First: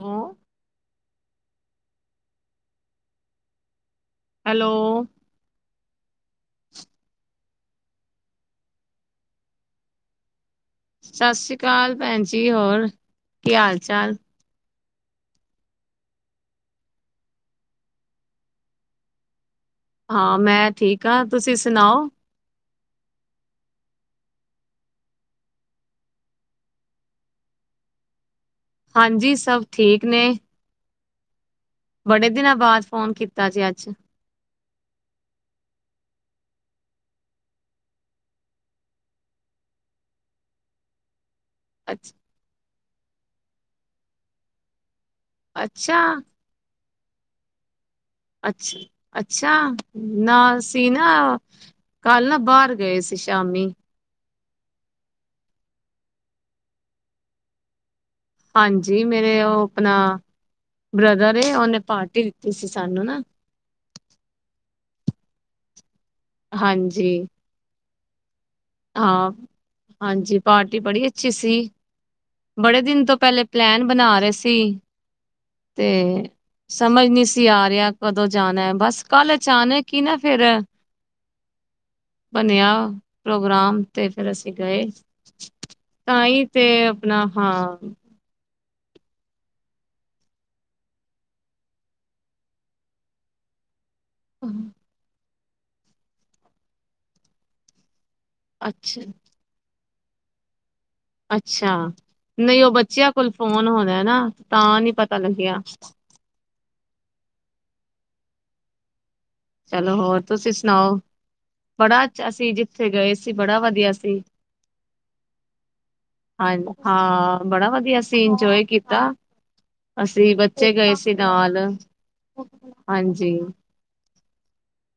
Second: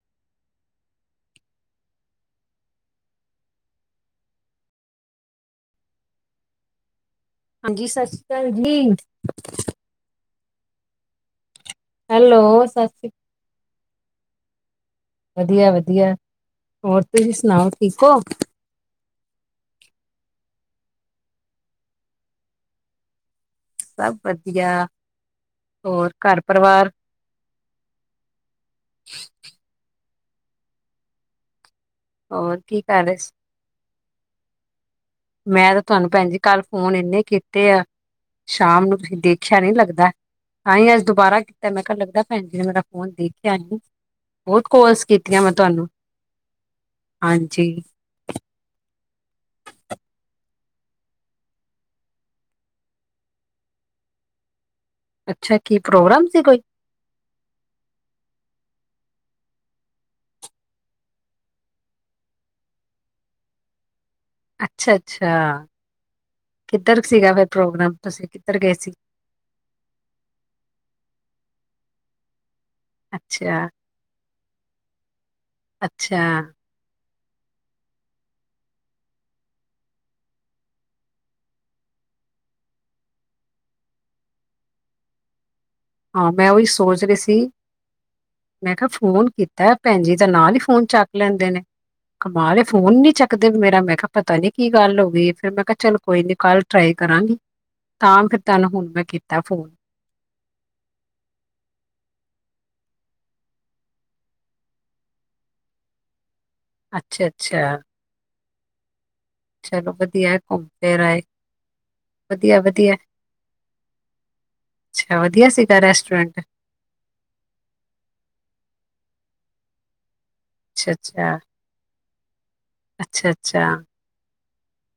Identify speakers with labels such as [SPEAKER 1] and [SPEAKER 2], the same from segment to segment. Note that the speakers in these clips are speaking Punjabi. [SPEAKER 1] ਹਮ ਹੈਲੋ
[SPEAKER 2] ਹਾਂਜੀ ਸਤਿ ਸ਼੍ਰੀ ਅਕਾਲ ਜੀ
[SPEAKER 1] ਸਤਿ ਸ਼੍ਰੀ ਸਤਾਲ ਭੈਣ ਜੀ
[SPEAKER 2] ਹੈਲੋ
[SPEAKER 1] ਹੋਰ
[SPEAKER 2] ਸਤਿ ਸ਼੍ਰੀ
[SPEAKER 1] ਕੀ ਹਾਲ [inaudible]
[SPEAKER 2] ਵਧੀਆ-ਵਧੀਆ ਹੋਰ ਤੁਸੀਂ ਸੁਣਾਓ ਠੀਕ ਹੋ
[SPEAKER 1] ਹਾਂ ਮੈਂ ਠੀਕ ਹਾਂ ਤੁਸੀਂ ਸੁਣਾਓ
[SPEAKER 2] ਸਭ ਵਧੀਆ ਹੋਰ ਘਰ ਪਰਿਵਾਰ
[SPEAKER 1] ਹਾਂਜੀ ਸਭ ਠੀ ਕ ਨੇ ਬੜੇ ਦਿਨਾਂ
[SPEAKER 2] ਹੋਰ ਕੀ
[SPEAKER 1] ਬਾਦ
[SPEAKER 2] ਕਰ
[SPEAKER 1] ਫੋਨ
[SPEAKER 2] ਰਹੇ ਸੀ
[SPEAKER 1] ਕੀਤਾ ਜੇ ਅੱਜ
[SPEAKER 2] ਮੈਂ ਤਾਂ ਤਹਾਨੂੰ ਭੈਣ ਜੀ ਕੱਲ ਫੋਨ ਇੰਨੇ ਕੀਤੇ ਆ ਸ਼ਾਮ ਨੂੰ ਤੁਸੀਂ ਦੇਖਿਆ ਨੀ ਲੱਗਦਾ ਆਈ ਅੱਜ ਦੁਬਾਰਾ ਤੇ ਮੈਂ ਕਾ
[SPEAKER 1] ਅੱਛ
[SPEAKER 2] ਲਗਾ ਭੈਣ ਜੀ ਮੇਰਾ ਫੋਨ ਦੇਖਿਆ ਨੀ ਬੋਤ ਕੋਲਸ ਕੀ
[SPEAKER 1] ਅੱਛਾ।
[SPEAKER 2] ਹਾਂਜੀ।
[SPEAKER 1] ਅੱਛਾ-ਅੱਛਾ ਨਾ ਸੀ ਨਾ ਕੱਲ ਨਾ ਬਾਰ ਗਏ ਸੀ ਸ਼ਾਮੀ
[SPEAKER 2] ਅੱਛਾ ਕੀ ਪ੍ਰੋਗਰਾਮ ਸੀ ਕੋਈ?
[SPEAKER 1] ਹਾਂਜੀ ਮੇਰੇ ਓ ਆਪਣਾ ਬ੍ਰਦਰ ਏ ਓਨੇ ਪਾਰਟੀ ਦਿੱਤੀ ਸੀ ਸਾਨੂੰ ਨਾ
[SPEAKER 2] ਅੱਛਾ-ਅੱਛਾ ਕਿੱਧਰ
[SPEAKER 1] ਹਾਂਜੀ
[SPEAKER 2] ਸੀਗਾ ਫੇਰ ਪ੍ਰੋਗਰਾਮ ਤੁਸੀ [unintelligible]
[SPEAKER 1] ਹਾਂ ਹਾਂਜੀ ਪਾਰਟੀ ਬੜੀ ਅੱਛੀ ਸੀ। ਬੜੇ ਦਿਨ ਤੋਂ ਪਹਿਲੇ
[SPEAKER 2] ਅੱਛਾ
[SPEAKER 1] ਪਲੈਨ ਬਣਾ ਰੇ ਸੀ ਤੇ
[SPEAKER 2] ਅੱਛਾ
[SPEAKER 1] ਸਮਝ ਨੀ [unintelligible] ਰਿਆ ਕਦੋਂ ਜਾਣਾ ਬਸ ਕੱਲ ਅਚਾਨਕ ਈ ਨਾ ਫੇਰ ਬਣਿਆ ਪ੍ਰੋਗਰਾਮ ਤੇ ਫਿਰ ਅਸੀਂ ਗਏ ਤਾਂ
[SPEAKER 2] ਹਾਂ
[SPEAKER 1] ਈ
[SPEAKER 2] ਮੈਂ ਉਹੀ
[SPEAKER 1] ਤੇ
[SPEAKER 2] ਸੋਚ ਰਹੀ
[SPEAKER 1] ਆਪਣਾ
[SPEAKER 2] ਸੀ
[SPEAKER 1] ਹਾਂ
[SPEAKER 2] ਮੈਂ ਕਾ ਫੋਨ ਕੀਤਾ ਭੈਣ ਜੀ ਤਾਂ ਨਾਲ ਈ ਫੋਨ ਚੱਕ ਲੈਂਦੇ ਨੇ ਕਮਾਲ ਏ ਫੋਨ ਨੀ ਚੱਕਦੇ ਮੇਰਾ ਮੈਂ ਕਾ ਪਤਾ ਨੀ ਕੀ ਗੱਲ ਹੋ ਗਈ ਫਿਰ ਮੈਂ ਕਾ ਚੱਲ ਕੋਈ ਨੀ ਕੱਲ ਟਰਾਈ ਕਰਾਂਗੀ। ਤਾਂ ਫਿਰ ਤੈਨੂੰ ਹੁਣ
[SPEAKER 1] ਅੱਛਾ
[SPEAKER 2] ਮੈਂ ਕੀਤਾ ਫੋਨ
[SPEAKER 1] ਅੱਛਾ ਨਈ ਓ ਬੱਚਿਆਂ ਕੋਲ ਫੋਨ ਹੋਣਾ ਨਾ ਤਾਂ ਨੀ ਪਤਾ ਲੱਗਿਆ।
[SPEAKER 2] ਅੱਛਾ-ਅੱਛਾ
[SPEAKER 1] ਚਲੋ ਹੋਰ
[SPEAKER 2] ਹੈ,
[SPEAKER 1] ਤੁਸੀਂ
[SPEAKER 2] ਘੁੰਮ
[SPEAKER 1] ਸੁਣਾਓ
[SPEAKER 2] ਫਿਰ ਆਏ
[SPEAKER 1] ਬੜਾ ਅਸੀਂ
[SPEAKER 2] ਵਧੀਆ
[SPEAKER 1] ਜਿੱਥੇ
[SPEAKER 2] ਵਧੀਆ
[SPEAKER 1] ਗਏ ਸੀ ਬੜਾ ਵਧੀਆ ਸੀ
[SPEAKER 2] ਅੱਛਾ ਵਧੀਆ ਸੀਗਾ ਰੈਸਟੋਰੈਂਟ
[SPEAKER 1] ਹਾਂਜ ਹਾਂ ਬੜਾ ਵਧੀਆ ਸੀ ਇੰਜੋਏ ਕੀਤਾ। ਅੱਛ ਸੀ ਬੱਚੇ
[SPEAKER 2] ਅੱਛਾ
[SPEAKER 1] ਗਏ ਸੀ
[SPEAKER 2] ਅੱਛਾ
[SPEAKER 1] ਨਾਲ ਹਾਂਜੀ।
[SPEAKER 2] ਅੱਛਾ ਅੱਛਾ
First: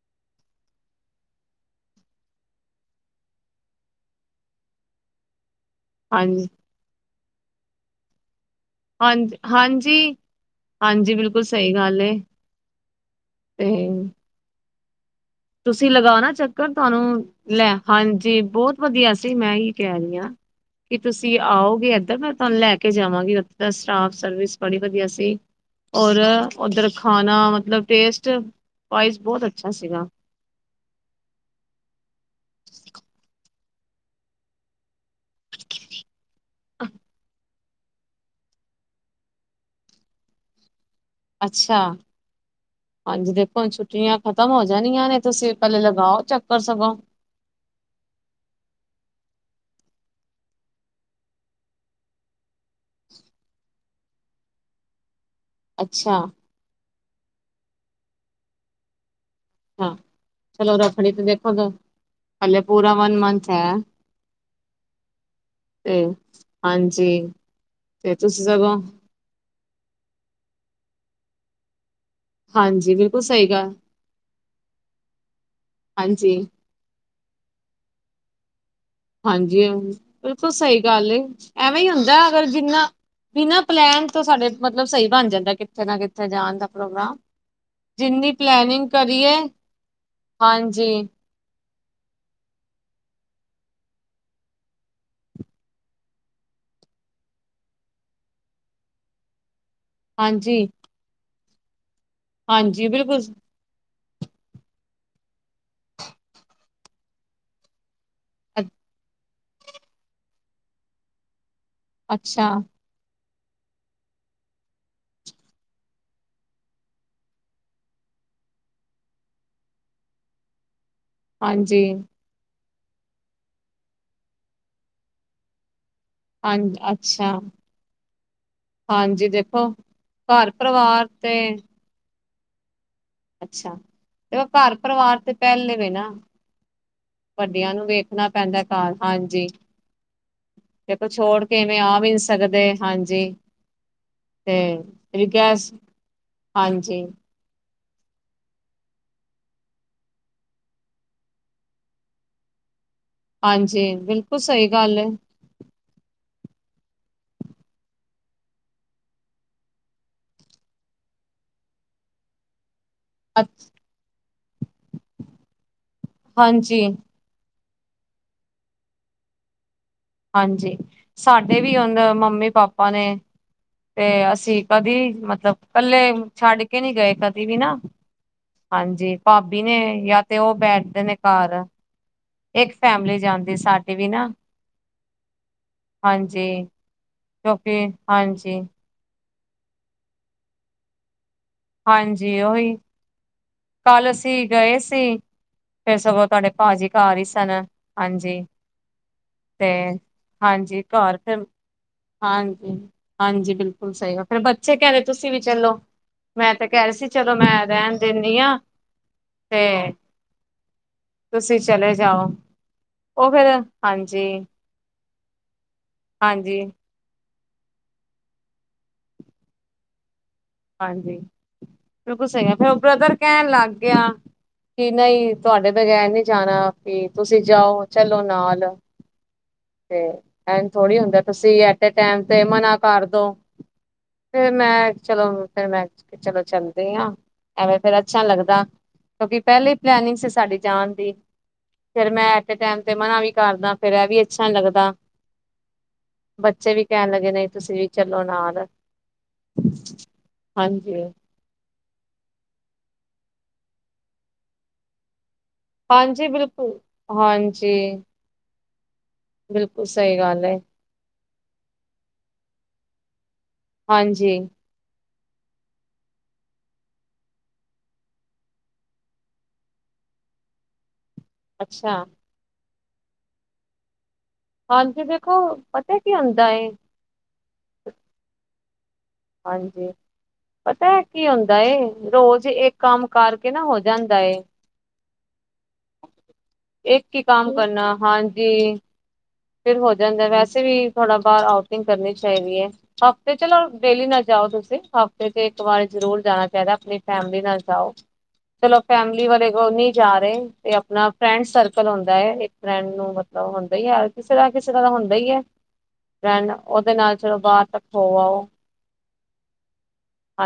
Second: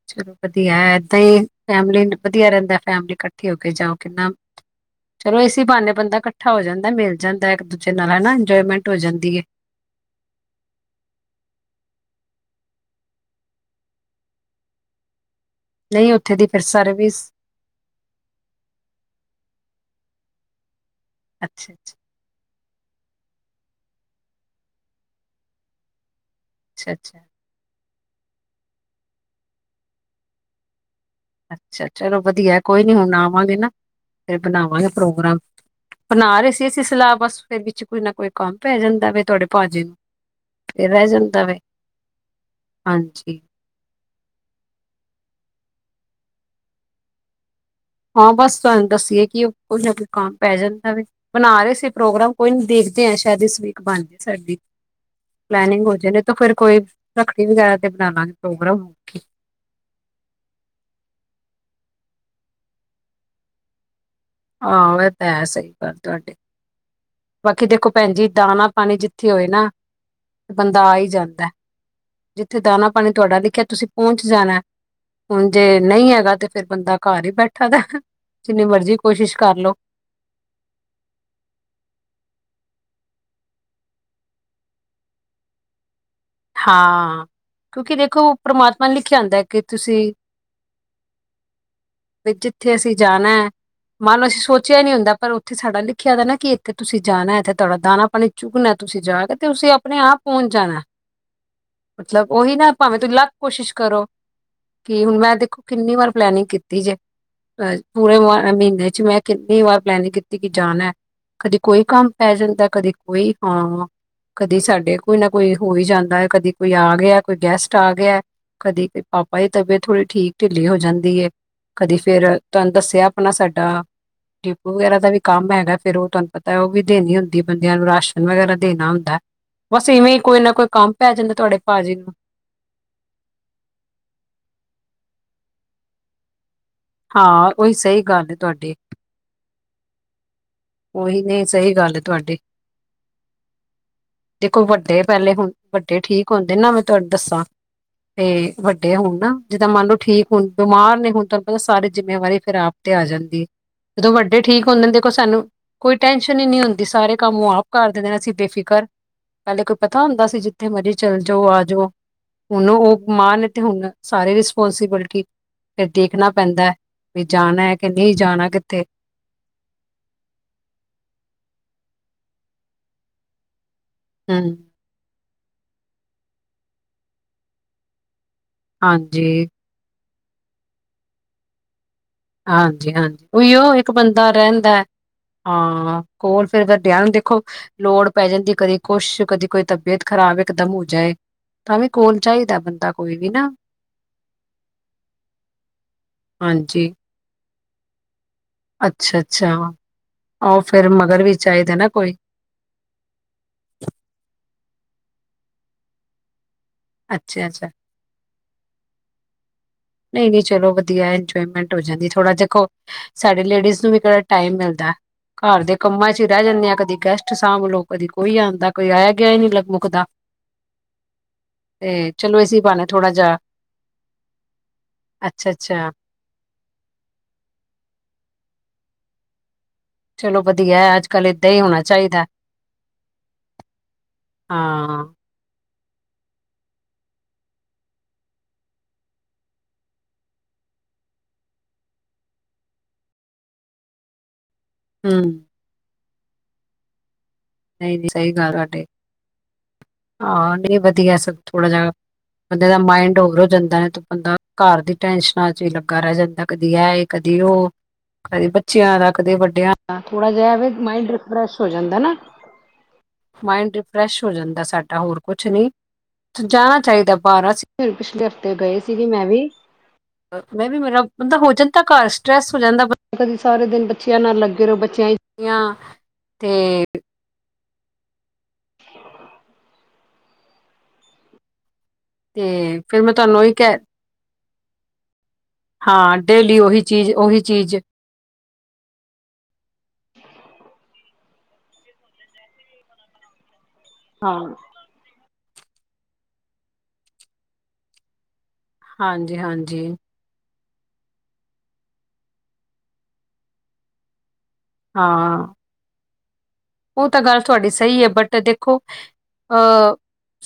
[SPEAKER 2] ਚਲੋ ਵਧੀਆ ਏਦਾਂ ਈ ਫੈਮਲੀ ਵਧੀਆ ਰੇਂਦਾ ਫੈਮਲੀ ਕੱਠੀ ਹੋ ਕੇ ਜਾਓ ਕਿੰਨਾ ਚਲੋ ਇਸ ਬਾਨੇ ਬੰਦਾ
[SPEAKER 1] ਹਾਂਜੀ
[SPEAKER 2] ਕੱਠਾ ਹੋ ਜਾਂਦਾ ਮਿਲ ਜਾਂਦਾ ਇੱਕ ਦੂਜੇ ਨਾਲ ਹਨਾ ਇੰਜੋਏਮੈਂਟ ਹੋ
[SPEAKER 1] ਹਾਂਜ
[SPEAKER 2] ਜਾਂਦੀ ਹੈ
[SPEAKER 1] ਹਾਂਜੀ ਹਾਂਜੀ ਬਿਲਕੁੱਲ ਸਈ ਗੱਲ ਏ ਤੇ ਤੁਸੀਂ
[SPEAKER 2] ਨਹੀਂ
[SPEAKER 1] ਲਗਾਨਾ
[SPEAKER 2] ਉੱਥੇ ਦੀ ਫਿਰ
[SPEAKER 1] ਚੱਕਰ ਤਹਾਨੂੰ
[SPEAKER 2] ਸਰਵਿਸ
[SPEAKER 1] ਲੈ ਹਾਂਜੀ ਬੋਤ ਵਧੀਆ ਸੀ ਮੈਂ ਹੀ ਕੈ ਰੀ ਆ ਕਿ ਤੁਸੀਂ
[SPEAKER 2] ਅੱਛਾ
[SPEAKER 1] ਆਓਗੇ ਇਏਧਾਂ ਮੈਂ ਤੁਹਾਨੂੰ ਲੈ ਕੇ ਜਾਵਾਂਗੀ ਉੱਥੇ ਦਾ ਸਟਾਫ ਸਰਵਿਸ ਬੜੀ ਵਧੀਆ ਸੀ ਔਰ ਉੱਧਰ
[SPEAKER 2] ਅੱਛਾ-ਅੱਛਾ,
[SPEAKER 1] ਖਾਣਾ ਮਤਲਬ ਟੇਸਟ ਵਾਈਜ਼ ਬਹੁਤ ਅੱਛਾ ਸੀਗਾ
[SPEAKER 2] ਅੱਛਾ ਚਲੋ ਵਧੀਆ ਕੋਈ ਨੀ ਹੁਣ ਆਵਾਂਗੇ ਨਾ ਇਹ ਬਣਾ ਵਾਂ ਪ੍ਰੋਗਰਾਮ ਬਣਾ ਰਹੇ ਸੀ ਅਸੀਂ ਸਲਾਹ ਬਸ ਫ ਵਿੱਚ ਕੋਈ ਨਾ ਕੋਈ ਕੰਮ ਪੈ ਜਾਂਦਾ ਵ ਤੁਹਾਡੇ ਭਾਜੇ ਨੂੰ ਤੇ ਰਹਿ ਜਾਂਦਾ ਵੇ।
[SPEAKER 1] ਅੱਛਾ ਹਾਂਜੀ ਦੇਖੋ ਛੁੱਟੀਆਂ ਖਤਮ ਹੋ ਜਾਣੀਆਂ ਨੇ ਤੁਸੀਂ ਪਲੇ ਲਗਾਓ ਚੱਕਰ ਸਗੋਂ
[SPEAKER 2] ਹਾਂ ਬਸ ਤੁਹਾਨੂੰ ਦੱਸੀਏ ਕਿ ਉਹ ਕੁਈ ਨਾ ਕੋਈ ਕੰਾਮ ਪੈ ਜਾਂਦਾ ਵ ਬਣਾ ਰਹੇ ਸੀ ਪ੍ਰੋਗਰਾਮ ਕੋਈ ਨੀ ਦੇਖਦੇ ਆ ਸ਼ਾਇਦ ਇਸਵੀਕ ਬਣ ਜਾਏ ਸਾਡੀ ਪਲਨਿੰਗ ਹੋ ਜਾ
[SPEAKER 1] ਅੱਛਾ
[SPEAKER 2] ਨੇ ਤਾਂ ਫਿਰ ਕੋਈ ਰੱਖੜੀ ਵਗੈਰਾ ਤੇ ਬਣਾਾਂਗੇ ਪ੍ਰੋਗਰਾਮ
[SPEAKER 1] ਹ ਚਲੋ ਰੱਖੜੀ ਤੇ ਦੇਖੋ ਹਲੇੇ ਪੂਰਾ ਵਨ ਮੰਥ ਹੈ
[SPEAKER 2] ਆਹੋ ਇਹ ਤਾਂ ਹੈ ਸਹੀ ਗੱਲ
[SPEAKER 1] ਤੇ
[SPEAKER 2] ਤੁਹਾਡੀ
[SPEAKER 1] ਹਾਂਜੀ
[SPEAKER 2] ਬਾਕੀ ਦੇਖੋ ਭੈਣ
[SPEAKER 1] ਤੇ
[SPEAKER 2] ਜੀ
[SPEAKER 1] ਤੁਸੀਂ
[SPEAKER 2] ਦਾਣਾ
[SPEAKER 1] ਸਗੋਂ
[SPEAKER 2] ਪਾਣੀ ਜਿੱਥੇ ਹੋਏ ਨਾ ਬੰਦਾ ਆ ਹੀ ਜਾਂਦਾ ਜਿੱਥੇ ਦਾਾਨ
[SPEAKER 1] ਹਾਂਜੀ
[SPEAKER 2] ਪਾਣੀ
[SPEAKER 1] ਬਿਲਕੁਲ
[SPEAKER 2] ਤੁਹਾਡਾ
[SPEAKER 1] ਸਹੀ
[SPEAKER 2] ਲਿਖਿਆ
[SPEAKER 1] ਗੱਲ
[SPEAKER 2] ਤੁਸੀਂ ਪਹੁੰਚ ਜਾਣਾ ਹੁਣ ਜੇ ਨਹੀਂ ਹੈਗਾ
[SPEAKER 1] ਹਾਂਜੀ
[SPEAKER 2] ਤੇ ਫਿਰ ਬੰਦਾ ਘਰ ਹੀ ਬੈਠਾ ਦਾ ਜਿਨਿ ਮਰਜੀ
[SPEAKER 1] ਹਾਂਜੀ ਬਿਲਕੁਲ ਸਹੀ ਗੱਲ ਐਵੇਂ ਹੀ ਹੁੰਦਾ ਅਗਰ ਬਿਨਾ ਬਿਨਾਂ ਪਲੈਨ ਤੋਂ ਸਾਡੇ ਮਤਲਬ ਸਹੀ ਬਣ ਜਾਂਦਾ ਕਿੱਥੇ ਨਾ ਕਿਥ
[SPEAKER 2] ਹਾਂ ਕਿਉਂਕਿ
[SPEAKER 1] ਜਿੰਨੀ
[SPEAKER 2] ਦੇਖੋ ਪਰਮਾਤਮਾ
[SPEAKER 1] ਪਲੈਨਿੰਗ
[SPEAKER 2] ਲਿਖਿਆ
[SPEAKER 1] ਕਰੀਏ
[SPEAKER 2] ਆਉਂਦਾ ਕਿ ਤੁਸੀਂ
[SPEAKER 1] ਹਾਂਜੀ
[SPEAKER 2] ਵੀ ਜਿੱਥੇ ਅਸੀਂ ਜਾਣਾ ਹੈ ਮੰਨ ਲਓ ਅਸੀਂ ਸੋਚਿਆ ਨੀ ਹੁੰਦਾ ਪਰ ਉੱਥੇ ਸਾਡਾ ਲਿਖਿਆ ਦਾ ਨਾ ਕਿ ਇੱਥੇ ਤੁਸੀਂ ਜਾਣਾ ਇੱਥੇ ਤੁਹਾਡਾ ਦਾਣਾ ਪਾਣੀ ਚੁੱਗਣਾ ਤੁਸੀਂ ਜਾ ਕੇ ਤੇਸੀਂ ਆਪ ਆਪਣੇ ਆਪ ਪਹੁੰਚ
[SPEAKER 1] ਹਾਂਜੀ
[SPEAKER 2] ਜਾਣਾ ਮਤਲਬ ਉਹੀ ਨਾ
[SPEAKER 1] ਹਾਂਜੀ
[SPEAKER 2] ਭਾਵੇਂ ਤੁਸੀਂ
[SPEAKER 1] ਬਿਲਕੁਲ
[SPEAKER 2] ਲੱਖ ਕੋਸ਼ਿਸ਼ ਕਰੋ ਕਿ ਹੁਣ ਮੈਂ ਦੇਖੋ ਕਿੰਨੀ ਵਾਰ ਪਲੈਨਿੰਗ ਕੀਤੀ ਜੇ ਪੂਰੇ ਮ
[SPEAKER 1] ਅ
[SPEAKER 2] ਮਹੀਨੇ ਚ ਮੈਂ ਕਿੰਨੀ ਵਾਰ ਪਲੈਨਿੰਗ ਕੀਤੀ ਕਿ ਜਾਣ ਹੈ ਕਦੇ ਕੋਈ ਕੰਮ ਪੈ
[SPEAKER 1] ਅੱਛਾ
[SPEAKER 2] ਜਾਂਦਾ ਕਦੇ ਕੋਈ ਹਾਂ ਕਦੇ ਸਾਡੇ ਕੋਈ ਨਾ ਕੋਈ ਹੋਈ ਜਾਂਦਾ ਹੈ ਕਦੀ ਕੋਈ ਆ ਗਿਆ ਕੋਈ ਗੈਸਟ ਆ ਗਿਆ ਕਦੀ ਕੋਈ ਪਾਪਾ ਦੀ ਤਬੀਅਤ ਥੋੜੀ ਠੀਕ ਢਿੱਲੀ ਹੋ ਜਾਂਦੀ
[SPEAKER 1] ਹਾਂਜੀ
[SPEAKER 2] ਕਦੀ ਫੇਰ ਤੁਹਾਨੂੰ ਦੱਸਿਆ ਆਪਣਾ ਸਾਡਾ ਟਿਪੂ ਵਗੈਰਾ ਦਾ ਵੀ ਕੰਮ ਹੈਗਾ ਫੇਰ ਉਹ ਤੁਹਾਨੂੰ
[SPEAKER 1] ਹਾਂ
[SPEAKER 2] ਪਤਾ ਉਹ ਵੀ ਦੇਣੀ
[SPEAKER 1] ਅੱਛਾ
[SPEAKER 2] ਹੁੰਦੀ ਹੈ ਬੰਦਿਆਂ ਨੂੰ ਰਾਸ਼ਨ ਵਗੈਰਾ ਦੇਣਾ ਹੁੰਦਾ
[SPEAKER 1] ਹਾਂਜੀ ਦੇਖੋ
[SPEAKER 2] ਬਸ ਇਵੇਂ ਹੀ ਕੋਈ
[SPEAKER 1] ਘਰ
[SPEAKER 2] ਨਾ ਕੋਈ ਕੰਮ
[SPEAKER 1] ਪਰਿਵਾਰ
[SPEAKER 2] ਪੈ ਜਾਂਦਾ
[SPEAKER 1] ਤੇ
[SPEAKER 2] ਤੁਹਾਡੇ ਪਾਜੀ ਨੂੰ
[SPEAKER 1] ਅੱਛਾ ਤੇ ਉਹ ਘਰ ਪਰਿਵਾਰ ਤੇ ਪਹਿਲੇ ਵੇ ਨਾ
[SPEAKER 2] ਹਾਂ
[SPEAKER 1] ਵੱਡੀਆਂ
[SPEAKER 2] ਉਹੀ
[SPEAKER 1] ਨੂੰ
[SPEAKER 2] ਸਹੀ
[SPEAKER 1] ਵੇਖਣਾ
[SPEAKER 2] ਗੱਲ ਹੈ
[SPEAKER 1] ਪੈਂਦਾ
[SPEAKER 2] ਤੁਹਾਡੀ
[SPEAKER 1] ਘਰ ਹਾਂਜੀ ਦੇਖੋ
[SPEAKER 2] ਉਹੀ
[SPEAKER 1] ਛੋੜ
[SPEAKER 2] ਨਹੀਂ ਸਹੀ
[SPEAKER 1] ਕਿਵੇਂ ਆ
[SPEAKER 2] ਗੱਲ
[SPEAKER 1] ਵੀ ਨੀ
[SPEAKER 2] ਤੁਹਾਡੀ
[SPEAKER 1] ਸਕਦੇ ਹਾਂਜੀ
[SPEAKER 2] ਦੇਖੋ ਵੱਡੇ
[SPEAKER 1] ਤੇ
[SPEAKER 2] ਪਹਿਲੇ ਹੁਣ
[SPEAKER 1] ਗੈਸ
[SPEAKER 2] ਵੱਡੇ ਠੀਕ ਹੁੰਦੇ ਨਾ ਮੈਂ
[SPEAKER 1] ਹਾਂਜੀ
[SPEAKER 2] ਤੁਹਾਨੂੰ ਦੱਸਾਂ ਤੇ ਵੱਡੇ ਹੋੁਣ ਨਾ ਜਿੱਦਾਂ ਮੰਨ ਲਓ ਠੀਕ ਹੁਣ ਬਿਮਾਰ ਨੇ ਹੁਣ ਤੁਹਾਨੂੰ ਪਤਾ ਸਾਰੀ ਜਿੰਮੇਵਾਰੀ ਫਿਰ ਆਪ ਤੇ ਆ ਜਾਂਦੀ
[SPEAKER 1] ਹਾਂਜੀ,
[SPEAKER 2] ਜਦੋਂ
[SPEAKER 1] ਬਿਲਕੁਲ
[SPEAKER 2] ਵੱਡੇ
[SPEAKER 1] ਸਹੀ
[SPEAKER 2] ਠੀਕ ਹੁੰਦੇ
[SPEAKER 1] ਗੱਲ ਏ,
[SPEAKER 2] ਦੇਖੋ ਸਾਨੂੰ ਕੋਈ ਟੈਨਸ਼ਨ ਹੀ ਨੀ ਹੁੰਦੀ ਸਾਰੇ ਕੰਮ ਉਹ ਆਪ ਕਰਦੇ ਦੇਣਾ ਸੀ ਬੇਫਿਕਰ ਪਹਿਲੇ ਕੋਈ ਪਤਾ ਹੁੰਦਾ ਸੀ ਜਿੱਥੇ ਮਰਜ਼ੀ ਚੱਲ ਜਾਓ ਆ ਜਾਓ ਹਨੂੰ ਉਹ ਮਾਨ ਤੇ ਹੁਣ ਸਾਰੇ ਪੋਂਸੀਬਿਲਟੀ ਫਿਰ ਦੇਖਣਾ ਪੈਂਦਾ
[SPEAKER 1] ਹਾਂਜੀ-ਹਾਂਜੀ।
[SPEAKER 2] ਵੀ ਜਾਣਾ ਹੈ ਕਿ ਨਹੀਂ ਜਾਣਾ ਕਿਤੇ
[SPEAKER 1] ਹਾਂਜੀ ਸਾਡੇ ਵੀ ਹਦਾ ਮੰਮੀ ਪਾਪਾ ਨੇ ਤੇ
[SPEAKER 2] ਹਮ
[SPEAKER 1] ਅਸੀਂ ਕਦੀ ਮਤਲਬ ਇਕੱਲੇ ਛੱਡ ਕੇ ਨਹੀਂੀ ਗਏ ਕਦੀ ਵੀ ਨਾ ਹਾਂਜੀ ਭਾਬੀ ਨੇ ਯ ਤੇ ਉਹ ਬੈਠਦੇ ਨੇ ਘਰ ਇੱਕ ਫੈਮਿਲੀ
[SPEAKER 2] ਹਾਂਜੀ-ਹਾਂਜੀ
[SPEAKER 1] ਜਾਂਦੀ
[SPEAKER 2] ਉਹੀਓ ਇੱਕ
[SPEAKER 1] ਸਾਡੀ ਵੀ ਨਾ
[SPEAKER 2] ਬੰਦਾ ਰਹਿੰਦਾ ਹਾਂ ਕੋਲ
[SPEAKER 1] ਹਾਂਜੀ,
[SPEAKER 2] ਫਿਰ ਵ ਡਿਆ ਨੂੰ ਦੇਖੋ
[SPEAKER 1] ਕਿਉਂਕਿ
[SPEAKER 2] ਲੋੜ ਪੈ ਜਾਂਦੀ
[SPEAKER 1] ਹਾਂਜੀ।
[SPEAKER 2] ਕਦੇ ਕੁਛ ਕਦੀ ਕੋਈ ਤਬੀਅਤ ਖਰਾਬ ਇਕ ਦਮ ਹੋ ਜਾਏ ਤਾਂ ਵੀ ਕੋਲ
[SPEAKER 1] ਹਾਂਜੀ,
[SPEAKER 2] ਚਾਹੀਦਾ
[SPEAKER 1] ਉਹੀ
[SPEAKER 2] ਬੰਦਾ ਕੋਈ ਵੀ ਨਾ
[SPEAKER 1] ਕੱਲ ਅਸੀ ਗਏ ਸੀ ਫਿਰ ਸਗੋਂ ਤੁਹਾਡੇ ਪਾਜੀ
[SPEAKER 2] ਹਾਂਜੀ
[SPEAKER 1] ਕਾਰ ਹੀ ਸਨ ਹਾਂਜੀ
[SPEAKER 2] ਅੱਛਾ ਅੱਛਾ
[SPEAKER 1] ਤੇ
[SPEAKER 2] ਉਹ
[SPEAKER 1] ਹਾਂਜੀ
[SPEAKER 2] ਫੇਰ
[SPEAKER 1] ਘਰ
[SPEAKER 2] ਮਗਰ ਵੀ
[SPEAKER 1] ਫਿਰ
[SPEAKER 2] ਚਾਹੀਦਾ ਨਾ ਕੋਈ
[SPEAKER 1] ਹਾਂਜੀ-ਹਾਂਜੀ ਬਿਲਕੁਲ ਸਹੀ ਆ ਫੇਿਰ ਬੱਚੇ ਕਹਿਦੇ ਤੁਸੀਂ ਵੀ ਚਲੋ ਮੈਂ ਤੇ ਕਹਿ ਰਹੇ ਸੀ ਚਲੋ
[SPEAKER 2] ਅੱਛਾ
[SPEAKER 1] ਮੈਂ ਰਹਿਣ ਦੇ ਹਾਂ
[SPEAKER 2] ਨਹੀਂ-ਨਹੀਂ ਚਲੋ ਵਧੀਆ
[SPEAKER 1] ਤੁਸੀਂ
[SPEAKER 2] ਇੰਜੋਏਮੈਂਟ ਹੋ
[SPEAKER 1] ਚਲੇ
[SPEAKER 2] ਜਾਂਦੀ
[SPEAKER 1] ਜਾਓ
[SPEAKER 2] ਥੋੜ੍ਹਾ ਦੇਖੋ
[SPEAKER 1] ਉਹ
[SPEAKER 2] ਸਾਡੇ
[SPEAKER 1] ਫੇਰ
[SPEAKER 2] ਲੇਡੀਜ਼ ਨੂੰ ਵੀ
[SPEAKER 1] ਹਾਂਜੀ
[SPEAKER 2] ਕਿਹੜਾ ਟਾਈਮ ਮਿਲਦਾ ਘਰ ਦੇ ਕਾਮਾ ਚੇ ਹੀ ਰੇ
[SPEAKER 1] ਹਾਂਜੀ
[SPEAKER 2] ਜਾਣਿਆ ਕਦੀ ਗੈਸਟ ੱਠ ਸਾਂਭ ਲ ਕਦੀ ਕੋਈ ਆਉਂਦਾ ਕੋਈ ਆਇਆ ਗਿਆ ਹੀ ਨਹੀਂ ਲਗ ਮੁਕਦਾ
[SPEAKER 1] ਹਾਂਜੀ ਬਿਲਕੁਲ ਸਹੀ ਹੈ
[SPEAKER 2] ਇਸੀ
[SPEAKER 1] ਫਿਰ ਉਹ
[SPEAKER 2] ਬਹਾਨੇ ਥੋੜਾ
[SPEAKER 1] ਬ੍ਰਦਰ
[SPEAKER 2] ਜਿਹਾ
[SPEAKER 1] ਕਹਿਣ ਲੱਗ ਗਿਆ ਕਿ ਨਹੀਂ
[SPEAKER 2] ਅੱਛਾ
[SPEAKER 1] ਤੁਹਾਡੇ
[SPEAKER 2] ਅੱਛਾ
[SPEAKER 1] ਬਗੈਰ ਨਹੀਂੀ ਜਾਣਾ ਵੀ ਤੁਸੀਂ ਜਾਓ ਚਲੋ ਨਾਲ ਹੈਲੋ ਤੇ
[SPEAKER 2] ਚਲੋ
[SPEAKER 1] ਐਜ
[SPEAKER 2] ਵਧੀਆ
[SPEAKER 1] ਥੋੜ੍ਹੀ
[SPEAKER 2] ਅੱਜ
[SPEAKER 1] ਹੁੰਦਾ
[SPEAKER 2] ਕੱਲ ਏਦਾਂ
[SPEAKER 1] ਤੁਸੀਂ
[SPEAKER 2] ਹੀ ਹੋਣਾ
[SPEAKER 1] ਐਟ ਟਮ
[SPEAKER 2] ਚਾਹੀਦਾ
[SPEAKER 1] ਤੇ ਮਨਾ ਕਰਦੋ ਫੇਰ ਮੈਂ
[SPEAKER 2] ਹਾਂ
[SPEAKER 1] ਚਲੋ ਫਿਰ ਮੈਂ ਚਲੋ ਚੱਲਦੀ ਹ ਐਵੇਂ ਫਰ ਅੱਛਾ ਲੱਗਦਾ ਕਿਉਂਕਿ ਪਹਿਲੇ ਪਲਨਿੰਗ ਸੀ ਸਾਡੀ ਜਾਣ ਦੀ ਫਿਰ ਮੈਂ ਐੇਟੇ ਟੈਮ ਤੇ ਮਨਾ ਵੀ ਕਰਦਾ ਫਿਰ ਇਹ ਵੀ ਅੱਛਾ ਲੱਗਦਾ
[SPEAKER 2] ਹਮ
[SPEAKER 1] ਬੱਚੇ ਵੀ ਕਹਿਣ ਲੱਗੇ ਨੇ ਤੁਸੀਂ ਵੀ
[SPEAKER 2] ਨਹੀਂ ਨਹੀਂ
[SPEAKER 1] ਚਲੋ
[SPEAKER 2] ਸਹੀ ਗੱਲ
[SPEAKER 1] ਨਾਲ
[SPEAKER 2] ਤੁਹਾਡੀ ਹਾਂ ਨਹੀਂ
[SPEAKER 1] ਹਾਂਜੀ
[SPEAKER 2] ਵਧੀਆ ਸਭ ਥੋੜਾ ਜਿ ਬੰਦੇ ਦਾ ਮਾਇੰਡ ਹੋਰ ਹੋ ਜਾਂਦਾ ਨੇ ਤੇ ਬੰਦਾ ਘਰ ਦੀ ਟੈਂਸ਼ਨ ਚ ਹੀ ਲੱਗਾ ਰਹਿ
[SPEAKER 1] ਹਾਂਜੀ
[SPEAKER 2] ਜਾਂਦਾ ਕਦੀ
[SPEAKER 1] ਬਿਲਕੁਲ
[SPEAKER 2] ਐਏ ਕਦੀ ਉਹ
[SPEAKER 1] ਹਾਂਜੀ
[SPEAKER 2] ਕਦੀ ਜ਼ਿਆਦਾ ਕਦੇ ਵੱਡਿਆ
[SPEAKER 1] ਬਿਲਕੁਲ ਸਹੀ
[SPEAKER 2] ਥੋੜਾ
[SPEAKER 1] ਗੱਲ
[SPEAKER 2] ਜਿਹਾ
[SPEAKER 1] ਹੈ
[SPEAKER 2] ਮੰਇਡ ਬਰਸ਼ ਹੋ ਜਾਂਦਾ ਨਾ ਮਾਇੰਡ ਰਿਫਰੈਸ਼ ਹੋ
[SPEAKER 1] ਹਾਂਜੀ
[SPEAKER 2] ਜਾਂਦਾ ਸਾਡਾ ਹੋਰ ਕੁਛ ਨੀ ਜਾਣਾ ਚਾਹੀਦਾ ਬਾਰਾਂ ਸੀ, ਪਿਛਲੇ ਹਫ਼ਤੇ ਗਏ ਸੀਗੇ ''ਮੈਂ ਵੀ 'ਮੈਂ ਵੀ ਮੇਰਾ ਬੰਦਾ ਹੋ ਜਾਂਦਾ।
[SPEAKER 1] ਅੱਛਾ
[SPEAKER 2] ਘਰ ਸਟ੍ਰੈਸ ਹੋ ਜਾਂਦਾ। ਕਦੀ ਸਾਰੇ ਦਿਨ ''ਬੱਚਿਆਂ ਨਾਲ ਲੱਗੇ ਰਹੋ,
[SPEAKER 1] ਹਾਂਜੀ ਦੇਖੋ
[SPEAKER 2] ਬੱਚਿਆਂ
[SPEAKER 1] ਪਤਾ ਕੀ ਹੁੰਦਾ
[SPEAKER 2] ਤੇ
[SPEAKER 1] ਏ ਹਾਂਜੀ। ਪਤਾ ਹੈ, ਕੀ ਹੁੰਦਾ 'ਰੋਜ਼ ਇੱਕ
[SPEAKER 2] ਤੇ ਫਿਰ
[SPEAKER 1] ''ਕੰਮ
[SPEAKER 2] ਮੈਂ ਤੁਹਾਨੂੰ
[SPEAKER 1] ਕਰਕੇ
[SPEAKER 2] ਉਹੀ
[SPEAKER 1] ਨਾ,
[SPEAKER 2] ਕਹਿ
[SPEAKER 1] ਹੋ ਜਾਂਦਾ ਏ।
[SPEAKER 2] ਹਾਂ। ਡੇਲੀ ਉਹੀ
[SPEAKER 1] ਇੱਕ
[SPEAKER 2] ਚੀਜ਼
[SPEAKER 1] ਹੀ
[SPEAKER 2] ਉਹੀ
[SPEAKER 1] ਕੰਮ
[SPEAKER 2] ਚੀਜ਼
[SPEAKER 1] ਕਰਨਾ, ਹਾਂਜੀ। ਫਿਰ ਹੋ ਜਾਂਦਾ ਵੈਸੇ ਵੀ, ਥੋੜਾ ਬਾਹਰ ''ਆਊਟਿੰਗ ਕਰਨੀ ਚਾਹੀਦੀ ਹੈ। ਹਫ਼ਤੇ ਚਲੋ ਡੇਲੀ ਨਾ
[SPEAKER 2] ਹਾਂ
[SPEAKER 1] ਜਾਓ, ਤੁਸੀਂ ਹਫਤੇ ਇੱਕ ਵਾਰ ਜ਼ਰੂਰ ਜਾਣਾ ਚਾਹੀਦਾ, ਆਪਣੀ ''ਫੈਮਲੀ ਨਾਲ ਜਾਓ। ਚਲੋ, ''ਫੈਮਿਲੀ ਵਾਲੇ ਕੋ
[SPEAKER 2] ਹਾਂਜੀ-ਹਾਂਜੀ
[SPEAKER 1] ਨਹੀਂ ਜਾ ਰਹੇ ਤੇ, ਆਪਣਾ ''ਫਰੈਂਡ ਸਰਕਲ ਹੁੰਦਾ ਏ, ਇੱਕ ਫਰੈਂਡ ਨੂੰ ਮਤਲਬ ਹੁੰਦਾ ਹੀ ਹੈ, ਹਰ ਕਿਸ ਕਿਸੇ ਤਰ੍ਹਾਂ, 'ਕਿਸੇ ਤਰ੍ਹਾਂ ਹੁੰਦਾ ਹੀ
[SPEAKER 2] ਹਾਂ
[SPEAKER 1] ਹੈ। ਫਰੈਂਡ ਉਹਦੇ
[SPEAKER 2] ''ਉਹ
[SPEAKER 1] ਨਾਲ
[SPEAKER 2] ਤਾਂ
[SPEAKER 1] ਚਲੋ
[SPEAKER 2] ਗੱਲ
[SPEAKER 1] ਬਾਹਰ
[SPEAKER 2] ਤੁਹਾਡੀ
[SPEAKER 1] ਤੱਕ
[SPEAKER 2] ਸਹੀ ਹੈ,
[SPEAKER 1] ਹੋ
[SPEAKER 2] ਬਟ
[SPEAKER 1] ਆਓ
[SPEAKER 2] ਦੇਖੋ ਅ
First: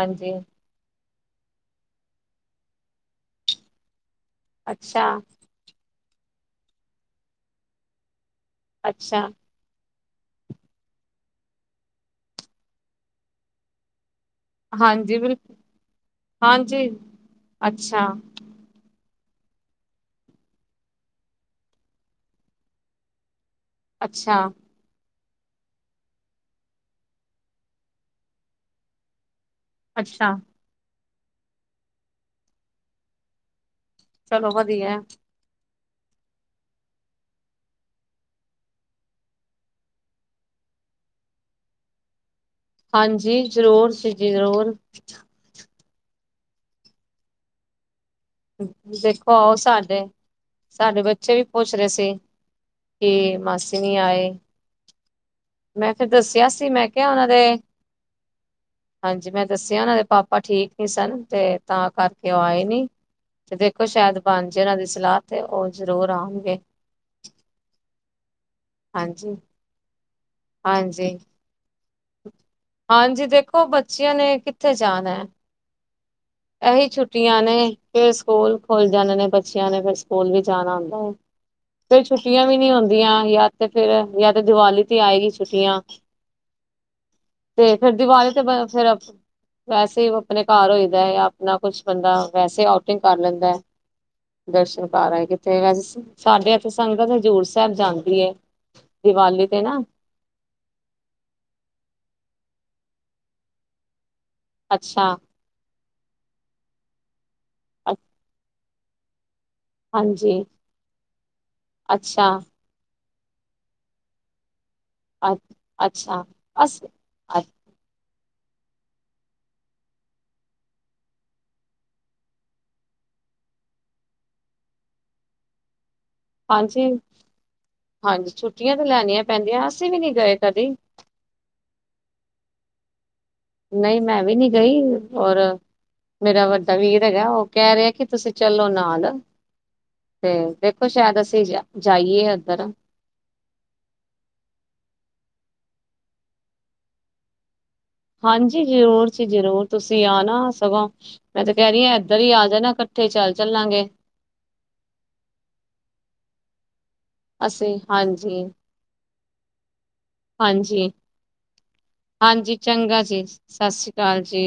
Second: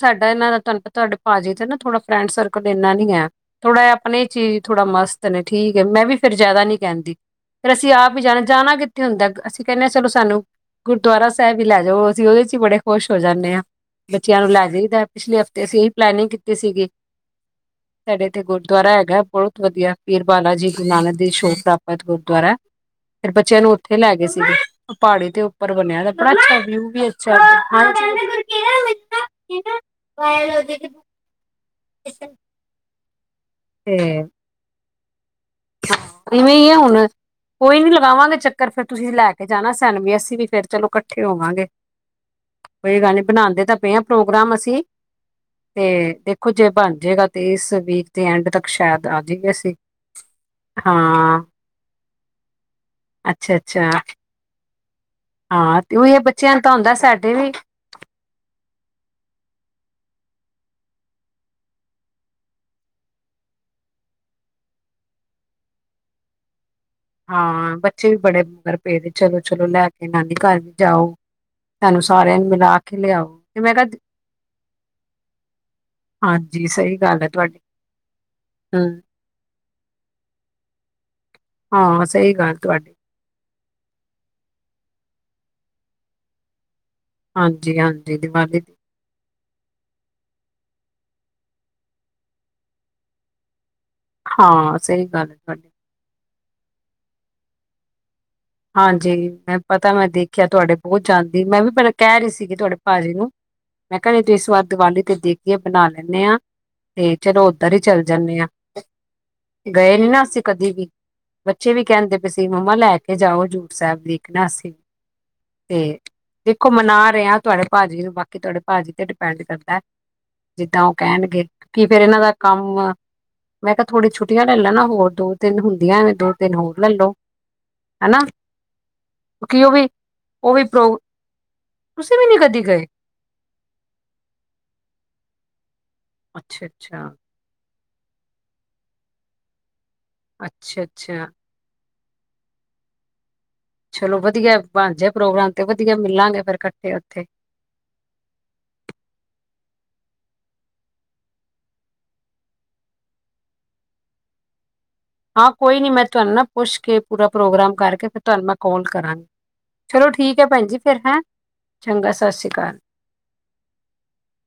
[SPEAKER 2] ਸਾਡਾ ਇਹਨਾਂ ਦਾ ਤੁਹਾਨੂੰ ਤੁਹਾਡੇ ਭਾਜੀ ਤੇ ਨਾ, ਥੋੜਾ ਫਰੈਂਡ ਸਰਕਲ ਇੰਨਾ ਨੀ ਹੈ, ਥੋੜਾ ਆਪਣੇ'ਚ ਹੀ ਥੋੜਾ
[SPEAKER 1] ਅੱਛਾ
[SPEAKER 2] ਮਸਤ ਨੇ ਠੀਕ ਹੈ, ''ਮੈਂ ਵੀ ਫਿਰ ਜ਼ਿਆਦਾ ਨੀ ਕਹਿੰਦੀ ਫਿਰ, ਅਸੀਂ ਆਪ ਹੀ ਜਾਣਾ ਜਾਣਾ ਕਿੱਥੇ
[SPEAKER 1] ਅੱਛਾ
[SPEAKER 2] ਹੁੰਦਾ, ਅਸੀਂ ਕਹਿਨੇ ਆ ਚਲੋ, ਸਾਨੂੰ ਗੁਰਦੁਆਰਾ ਸਾਹਿਬ ਹੀ ਲੈ ਜਾਓ। ਅਸੀਂ ਉਹਦੇ'ਕਿਚ ਹੀ ਬੜੇ ਖੁਸ਼ ਹੋ ਜਾਂਨੇ ਹਾਂ। ਬੱਚਿਆਂ ਨੂੰ ਲੈ ਜਾਈਦਾ,
[SPEAKER 1] ਹਾਂਜੀ
[SPEAKER 2] ਪਿਛਲੇ
[SPEAKER 1] ਬਿਲਕੁਲ
[SPEAKER 2] ਹਫ਼ਤੇ ਅਸੀਂ ਇਹੀ ਪਲੈਨਿੰਗ ਕੀਤੀ ਸੀਗੀ।
[SPEAKER 1] ਹਾਂਜੀ ਅੱਛਾ
[SPEAKER 2] ਸਾਡੇ ਇੱਥੇ 'ਗੁਰਦੁਆਰਾ ਹੈਗਾ ਹੈ। ਬਹੁਤ ਵਧੀਆ। ਪੀਰ ਬਾਲਾ ਜੀ, ਗੁਰੂ ਨਾਨਕ ਦੇ- ਛੋਟ ਪ੍ਰਾਪਤ ਗੁਰਦੁਆਰਾ ਫਿਰ ਬੱਚਿਆਂ ਨੂੰ, ਉੱਥੇ ਲੈ ਗਏ
[SPEAKER 1] ਅੱਛਾ
[SPEAKER 2] ਸੀ। ਪਹਾੜੀ ਤੇ ਉਹ ਉੱਪਰ ਬਣਿਆ ਹੋਇਆ, ਬੜਾ ਅੱਛਾ, ਵਿਊ ਵੀ ਅੱਛਾ। ਇਹ ਨਾ
[SPEAKER 1] ਅੱਛਾ
[SPEAKER 2] ਵਾਈਲੋਜੀਕਲੀ। ਇਸ
[SPEAKER 1] ਚਲੋ ਵਧੀਆ ਹੈ।
[SPEAKER 2] ''ਇਵੇਂ ਆ ਹੁਣ ਕੋਈ ਨੀ, ਲਗਾਵਾਂਗੇ ਚੱਕਰ ਫੇਰ, ਤੁਸੀਂ ਲੈਕੇ ਜਾਣਾ, ਸਾਨੂੰ ਵੀ ਅਸੀਂ ਵੀ ਫੇਰ ਚਲੋ ਇਕੱਠੇ ਹੋਵਾਂਗੇ। ਕੋਈ ਗੱਲ ਨੀ
[SPEAKER 1] ਹਾਂਜੀ,
[SPEAKER 2] ਬਣਾਉਂਦੇ ਤਾਂ
[SPEAKER 1] ਜ਼ਰੂਰ
[SPEAKER 2] ਪਏ ਆ
[SPEAKER 1] ਸੀ ਜੀ
[SPEAKER 2] ਪ੍ਰੋਗਰਾਮ
[SPEAKER 1] ਜ਼ਰੂਰ।
[SPEAKER 2] ਅਸੀਂ ਤੇ, ਦੇਖੋ ਜੇ ਬਣ ਜਾਏਗਾ ਤੇ ਇਸ ਵੀਕ। ਦੇ ਐਂਡ ਤੱਕ ਸ਼ਾਇਦ ਆ
[SPEAKER 1] ਦੇਖੋ,
[SPEAKER 2] ਜਾਈਏ
[SPEAKER 1] ਆਉ
[SPEAKER 2] ਅਸੀਂ
[SPEAKER 1] ਸਾਡੇ। ਸਾਡੇ ਬੱਚੇ
[SPEAKER 2] ਹਾਂ
[SPEAKER 1] ਵੀ ਪੁੱਛ ਰਹੇ ਸੀ ਕਿ
[SPEAKER 2] ਅੱਛਾ
[SPEAKER 1] ਮਾਸੀ
[SPEAKER 2] ਅੱਛਾ
[SPEAKER 1] ਨੀ ਆਏ।
[SPEAKER 2] ਹਾਂ
[SPEAKER 1] ਮੈਂ
[SPEAKER 2] ਤੇ
[SPEAKER 1] ਫੇਰ
[SPEAKER 2] ਉਹੀ
[SPEAKER 1] ਦੱਸਿਆ
[SPEAKER 2] ਬੱਚਿਆਂ ਨੂੰ
[SPEAKER 1] ਸੀ,
[SPEAKER 2] ਤਾਂ
[SPEAKER 1] ਮੈਂ
[SPEAKER 2] ਹੁੰਦਾ
[SPEAKER 1] ਕਿਹਾ ਉਹਨਾਂ
[SPEAKER 2] ਸਾਡੇ ਵੀ
[SPEAKER 1] ਦੇ, ਹਾਂਜੀ, ਮੈਂ ਦੱਸਿਆ ਉਹਨਾਂ ਦੇ- ਪਾਪਾ ਠੀਕ ਨੀ ਸਨ। ਤੇ, ਤਾਂ ਕਰਕੇ ਉਹ ਆਏ ਨੀ? ਤੇ ਦੇਖੋ ਸ਼ਾਇਦ ਬਣ ਜੇ ਉਹਨਾਂ ਦੀ ਸਲਾਹ, ਤੇ ਉਹ ਜ਼ਰੂਰ ਆਉਣਗੇ।
[SPEAKER 2] ਫੇਰ ਵੀ
[SPEAKER 1] ਹਾਂਜੀ
[SPEAKER 2] ਚਲੋ- ਚਲੋ ਲੈ। ਤੇ, ਨਾਨੀ ਘਰ
[SPEAKER 1] ਹਾਂਜੀ
[SPEAKER 2] ਜਾਓ। ਸਾਨੂੰ ਸਾਰਿਆਂ ਨੂੰ ਮਿਲਾ ਕੇ
[SPEAKER 1] ਹਾਂਜੀ
[SPEAKER 2] ਲਿਆਓ ਤੇ
[SPEAKER 1] ਦੇਖੋ
[SPEAKER 2] ਮੈਂ ਕਿਹਾ
[SPEAKER 1] ਬੱਚਿਆਂ ਨੇ ਕਿੱਥੇ ਜਾਣਾ ਹੈ।
[SPEAKER 2] ਹਾਂਜੀ
[SPEAKER 1] ਇਹੀ
[SPEAKER 2] ਸਹੀ ਗੱਲ ਹੈ
[SPEAKER 1] ਛੁੱਟੀਆਂ ਨੇ,
[SPEAKER 2] ਤੁਹਾਡੀ
[SPEAKER 1] ਫੇਰ ਸਕੂਲ ਖੁੱਲ
[SPEAKER 2] ਹਮ
[SPEAKER 1] ਜਾਦੇ ਨੇ ਬੱਚਿਆਂ ਨੇ ਫੇਰ, ਸਕੂਲ ਵੀ ਜਾਣਾ ਹੁੰਦਾ ਹੈ? ਫੇਰ
[SPEAKER 2] ਹਾਂ ਸਹੀ
[SPEAKER 1] ਛੁੱਟੀਆਂ ਵੀ
[SPEAKER 2] ਗੱਲ
[SPEAKER 1] ਨੀ
[SPEAKER 2] ਤੁਹਾਡੀ
[SPEAKER 1] ਹੁੰਦੀਆਂ ਯਾਰ। ਤੇ ਫੇਰ, ਯਾ ਤੇ ਦੀਵਾਲੀ ਤੇ ਆਏਗੀ ਛੁੱਟੀਆਂ। ਤੇ
[SPEAKER 2] ਹਾਂਜੀ
[SPEAKER 1] ਫੇਰ
[SPEAKER 2] ਹਾਂਜੀ
[SPEAKER 1] ਦੀਵਾਲੀ ਤੇ
[SPEAKER 2] ਦੀ
[SPEAKER 1] ਫੇਰ ਵੈਸੇ। ਆਪਣੇ ਘਰ ਹੋਈਦਾ। ਜਾਂ ਆਪਣਾ ਕੁਛ ਬੰਦਾ ਵੈਸੇ, ਆਊਟਿੰਗ ਕਰ ਲੈਂਦਾ ਹੈ।
[SPEAKER 2] ਹਾਂ
[SPEAKER 1] ਦਰਸ਼ਨ
[SPEAKER 2] ਸਹੀ
[SPEAKER 1] ਕਰ ਰਹੇ ਆ
[SPEAKER 2] ਗੱਲ ਹੈ
[SPEAKER 1] ਕਿੱਥੇ? [unintelligible]
[SPEAKER 2] ਤੁਹਾਡੀ
[SPEAKER 1] ਕਹਿੰਦੀ ਸਾਡੇ ਇੱਥੇ। ਤੇ, ਸੰਗਤ ਹਜ਼ੂਰ ਸਾਹਿਬ ਜਾਂਦੀ ਹੈ।
[SPEAKER 2] ਹਾਂਜੀ, ਮੈਂ ਪਤਾ, ਮੈਂ ਦੇਖਿਆ ਤੁਹਾਡੇ ਬਹੁਤ ਜਾਂਦੀ ਮੈਂ ਵੀ ਪਹਿਲਾਂ ਕਹਿ ਰਹੀ ਸੀਗੀ ਤੁਹਾਡੇ ਭਾਜੀ ਨੂੰ, ਮੈਂ। ਘਰੇ ਤੇ, ਇਸ ਵਾਰ ਦੀਵਾਲੀ
[SPEAKER 1] ਅੱਛਾ
[SPEAKER 2] ਤੇ ਦੇਖ ਦੇ, ਬਣਾ ਲੈਂਦੇ ਹਾਂ। ਠੀਕ। ਚਲੋ ਉੱਧਰ ਹੀ ਚੱਲ ਜਾਣੇ ਆਂ। ਛਾ। ਗਏ ਨੀ ਨਾ ਅਸੀਂ
[SPEAKER 1] ਹਾਂਜੀ
[SPEAKER 2] ਕਦੀ ਵੀ, ਬੱਚੇ ਵੀ ਕਹਿੰਦੇ
[SPEAKER 1] ਅੱਛਾ
[SPEAKER 2] ਪਏ ਸੀ ਮੰਮਾ ਲੈ ਲੈ ਕੈ ਜਾਯੋ, ਹਜੂਰ ਸਹਿਬ ਵੇਖਣਾ ਅਸੀ।
[SPEAKER 1] ਅ
[SPEAKER 2] ਤੇ
[SPEAKER 1] ਅੱਛਾ
[SPEAKER 2] ਦੇਖੋ
[SPEAKER 1] ਅਸ
[SPEAKER 2] ਮਨਾ ਰਹੇ ਹਾ, ਤੁਹਾਡੇ ਭਾਜੀ ਨੂੰ ਬਾਕੀ ਕਿ ਤੁਹਾਡੇ ਭਾਜੀ ਤੇ ਡਿਪੈਂਡ ਕਰਦਾ, ਜਿੱਦਾਂ ਉਹ ਕਹਿਣਗੇ ਕੀ ਫੇਰ ਇਹਨਾਂ ਦਾ ਕੰਮ, ਮੈਂ ਕਿਹਾ ਥੋੜੀਆਂ ਛੁੱਟੀਆਂ ਲੈ ਲੈਣਾ ਹੋਰ ਦੋ, ਤਿੰਨ ਹੁੰਦੀਆਂ ਦੋ, ਤਿੰਨ ਹੋਰ ਲੈ
[SPEAKER 1] ਹਾਂਜੀ
[SPEAKER 2] ਲੋ। ਹਨਾ
[SPEAKER 1] ਹਾਂਜੀ, ਛੁੱਟੀਆਂ ਤੇ ਲੈਣੀਆਂ
[SPEAKER 2] ਕਿਉਂਕਿ
[SPEAKER 1] ਪੈਂਦੀਆਂ
[SPEAKER 2] ਉਹ
[SPEAKER 1] ਅਸੀਂ ਵੀ ਨਹੀਂ ਗਏ
[SPEAKER 2] ਉਹ ਵੀ
[SPEAKER 1] ਕਦੀ।
[SPEAKER 2] ਪ੍ਰੋ ਤੁਸੀਂ ਵੀ ਨੀ ਗਏ।
[SPEAKER 1] ਨਹੀਂ, ਮੈਂ ਵੀ ਨਹੀਂ ਗਈ, ਔਰ ਮੇਰਾ
[SPEAKER 2] ਅੱਛਾ
[SPEAKER 1] ਵੱਡਾ ਵੀਰ
[SPEAKER 2] ਅੱਛਾ
[SPEAKER 1] ਹੈਗਾ। ਉਹ ਕਹਿ ਤੇ ਕਿ, ਤੁਸੀਂ ਚੱਲੋ ਨਾਲ। ਤੇ,
[SPEAKER 2] ਅੱਛਾ
[SPEAKER 1] ਦੇਖੋ ਸ਼ਾਇਦ
[SPEAKER 2] ਅੱਛਾ
[SPEAKER 1] ਅਸੀਂ ਜਾ ਜਾਈਏ ਉੱਧਰ।
[SPEAKER 2] ਚਲੋ ਵਧੀਆ ਬਣ ਜਾਏ ਪ੍ਰੋਗਰਾਮ ਤੇ ਵਧੀਆ ਮਿਲਾਂਗੇ ਫੇਰ ਇਕੱਠੇ ਉੱਥੇ
[SPEAKER 1] ਹਾਂਜੀ ਜ਼ਰੂਰ ਜ ਜ਼ਰੂਰ ਤੁਸੀਂ ਆ ਨਾ ਸਗੋਂ ਮੈਂ ਤੇ ਕਹਿ ਰਹੀ ਹਾਂ ਇਧਰ ਹੀ ਆ ਜਾਣਾ ਇਕੱਠੇ ਚੱਲ ਚੱਲਾਂਗੇ
[SPEAKER 2] ਹਾਂ ਕੋਈ ਨੀ ਮੈਂ ਤੁਹਾਨੂੰ ਨਾ ਪੁੱਛ ਕੇ ਪੂਰਾ ਪ੍ਰੋਗਰਾਮ
[SPEAKER 1] ਅਸੀਂ
[SPEAKER 2] ਕਰਕੇ ਫਿਰ ਤੁਹਾਨੂੰ ਮੈਂ ਕਾਲ ਕਰਾਂਗੀ ਚਲੋ ਠੀਕ ਹੈ ਭੈਣ ਜੀ ਫੇਰ ਹੈਂ ਚੰਗਾ ਸਤਿ ਸ਼੍ਰੀ
[SPEAKER 1] ਹਾਂਜੀ-ਹਾਂਜੀ
[SPEAKER 2] ਅਕਾਲ
[SPEAKER 1] ਚੰਗਾ ਜੀ ਸਤਿ ਸ੍ਰੀ ਅਕਾਲ ਜੀ।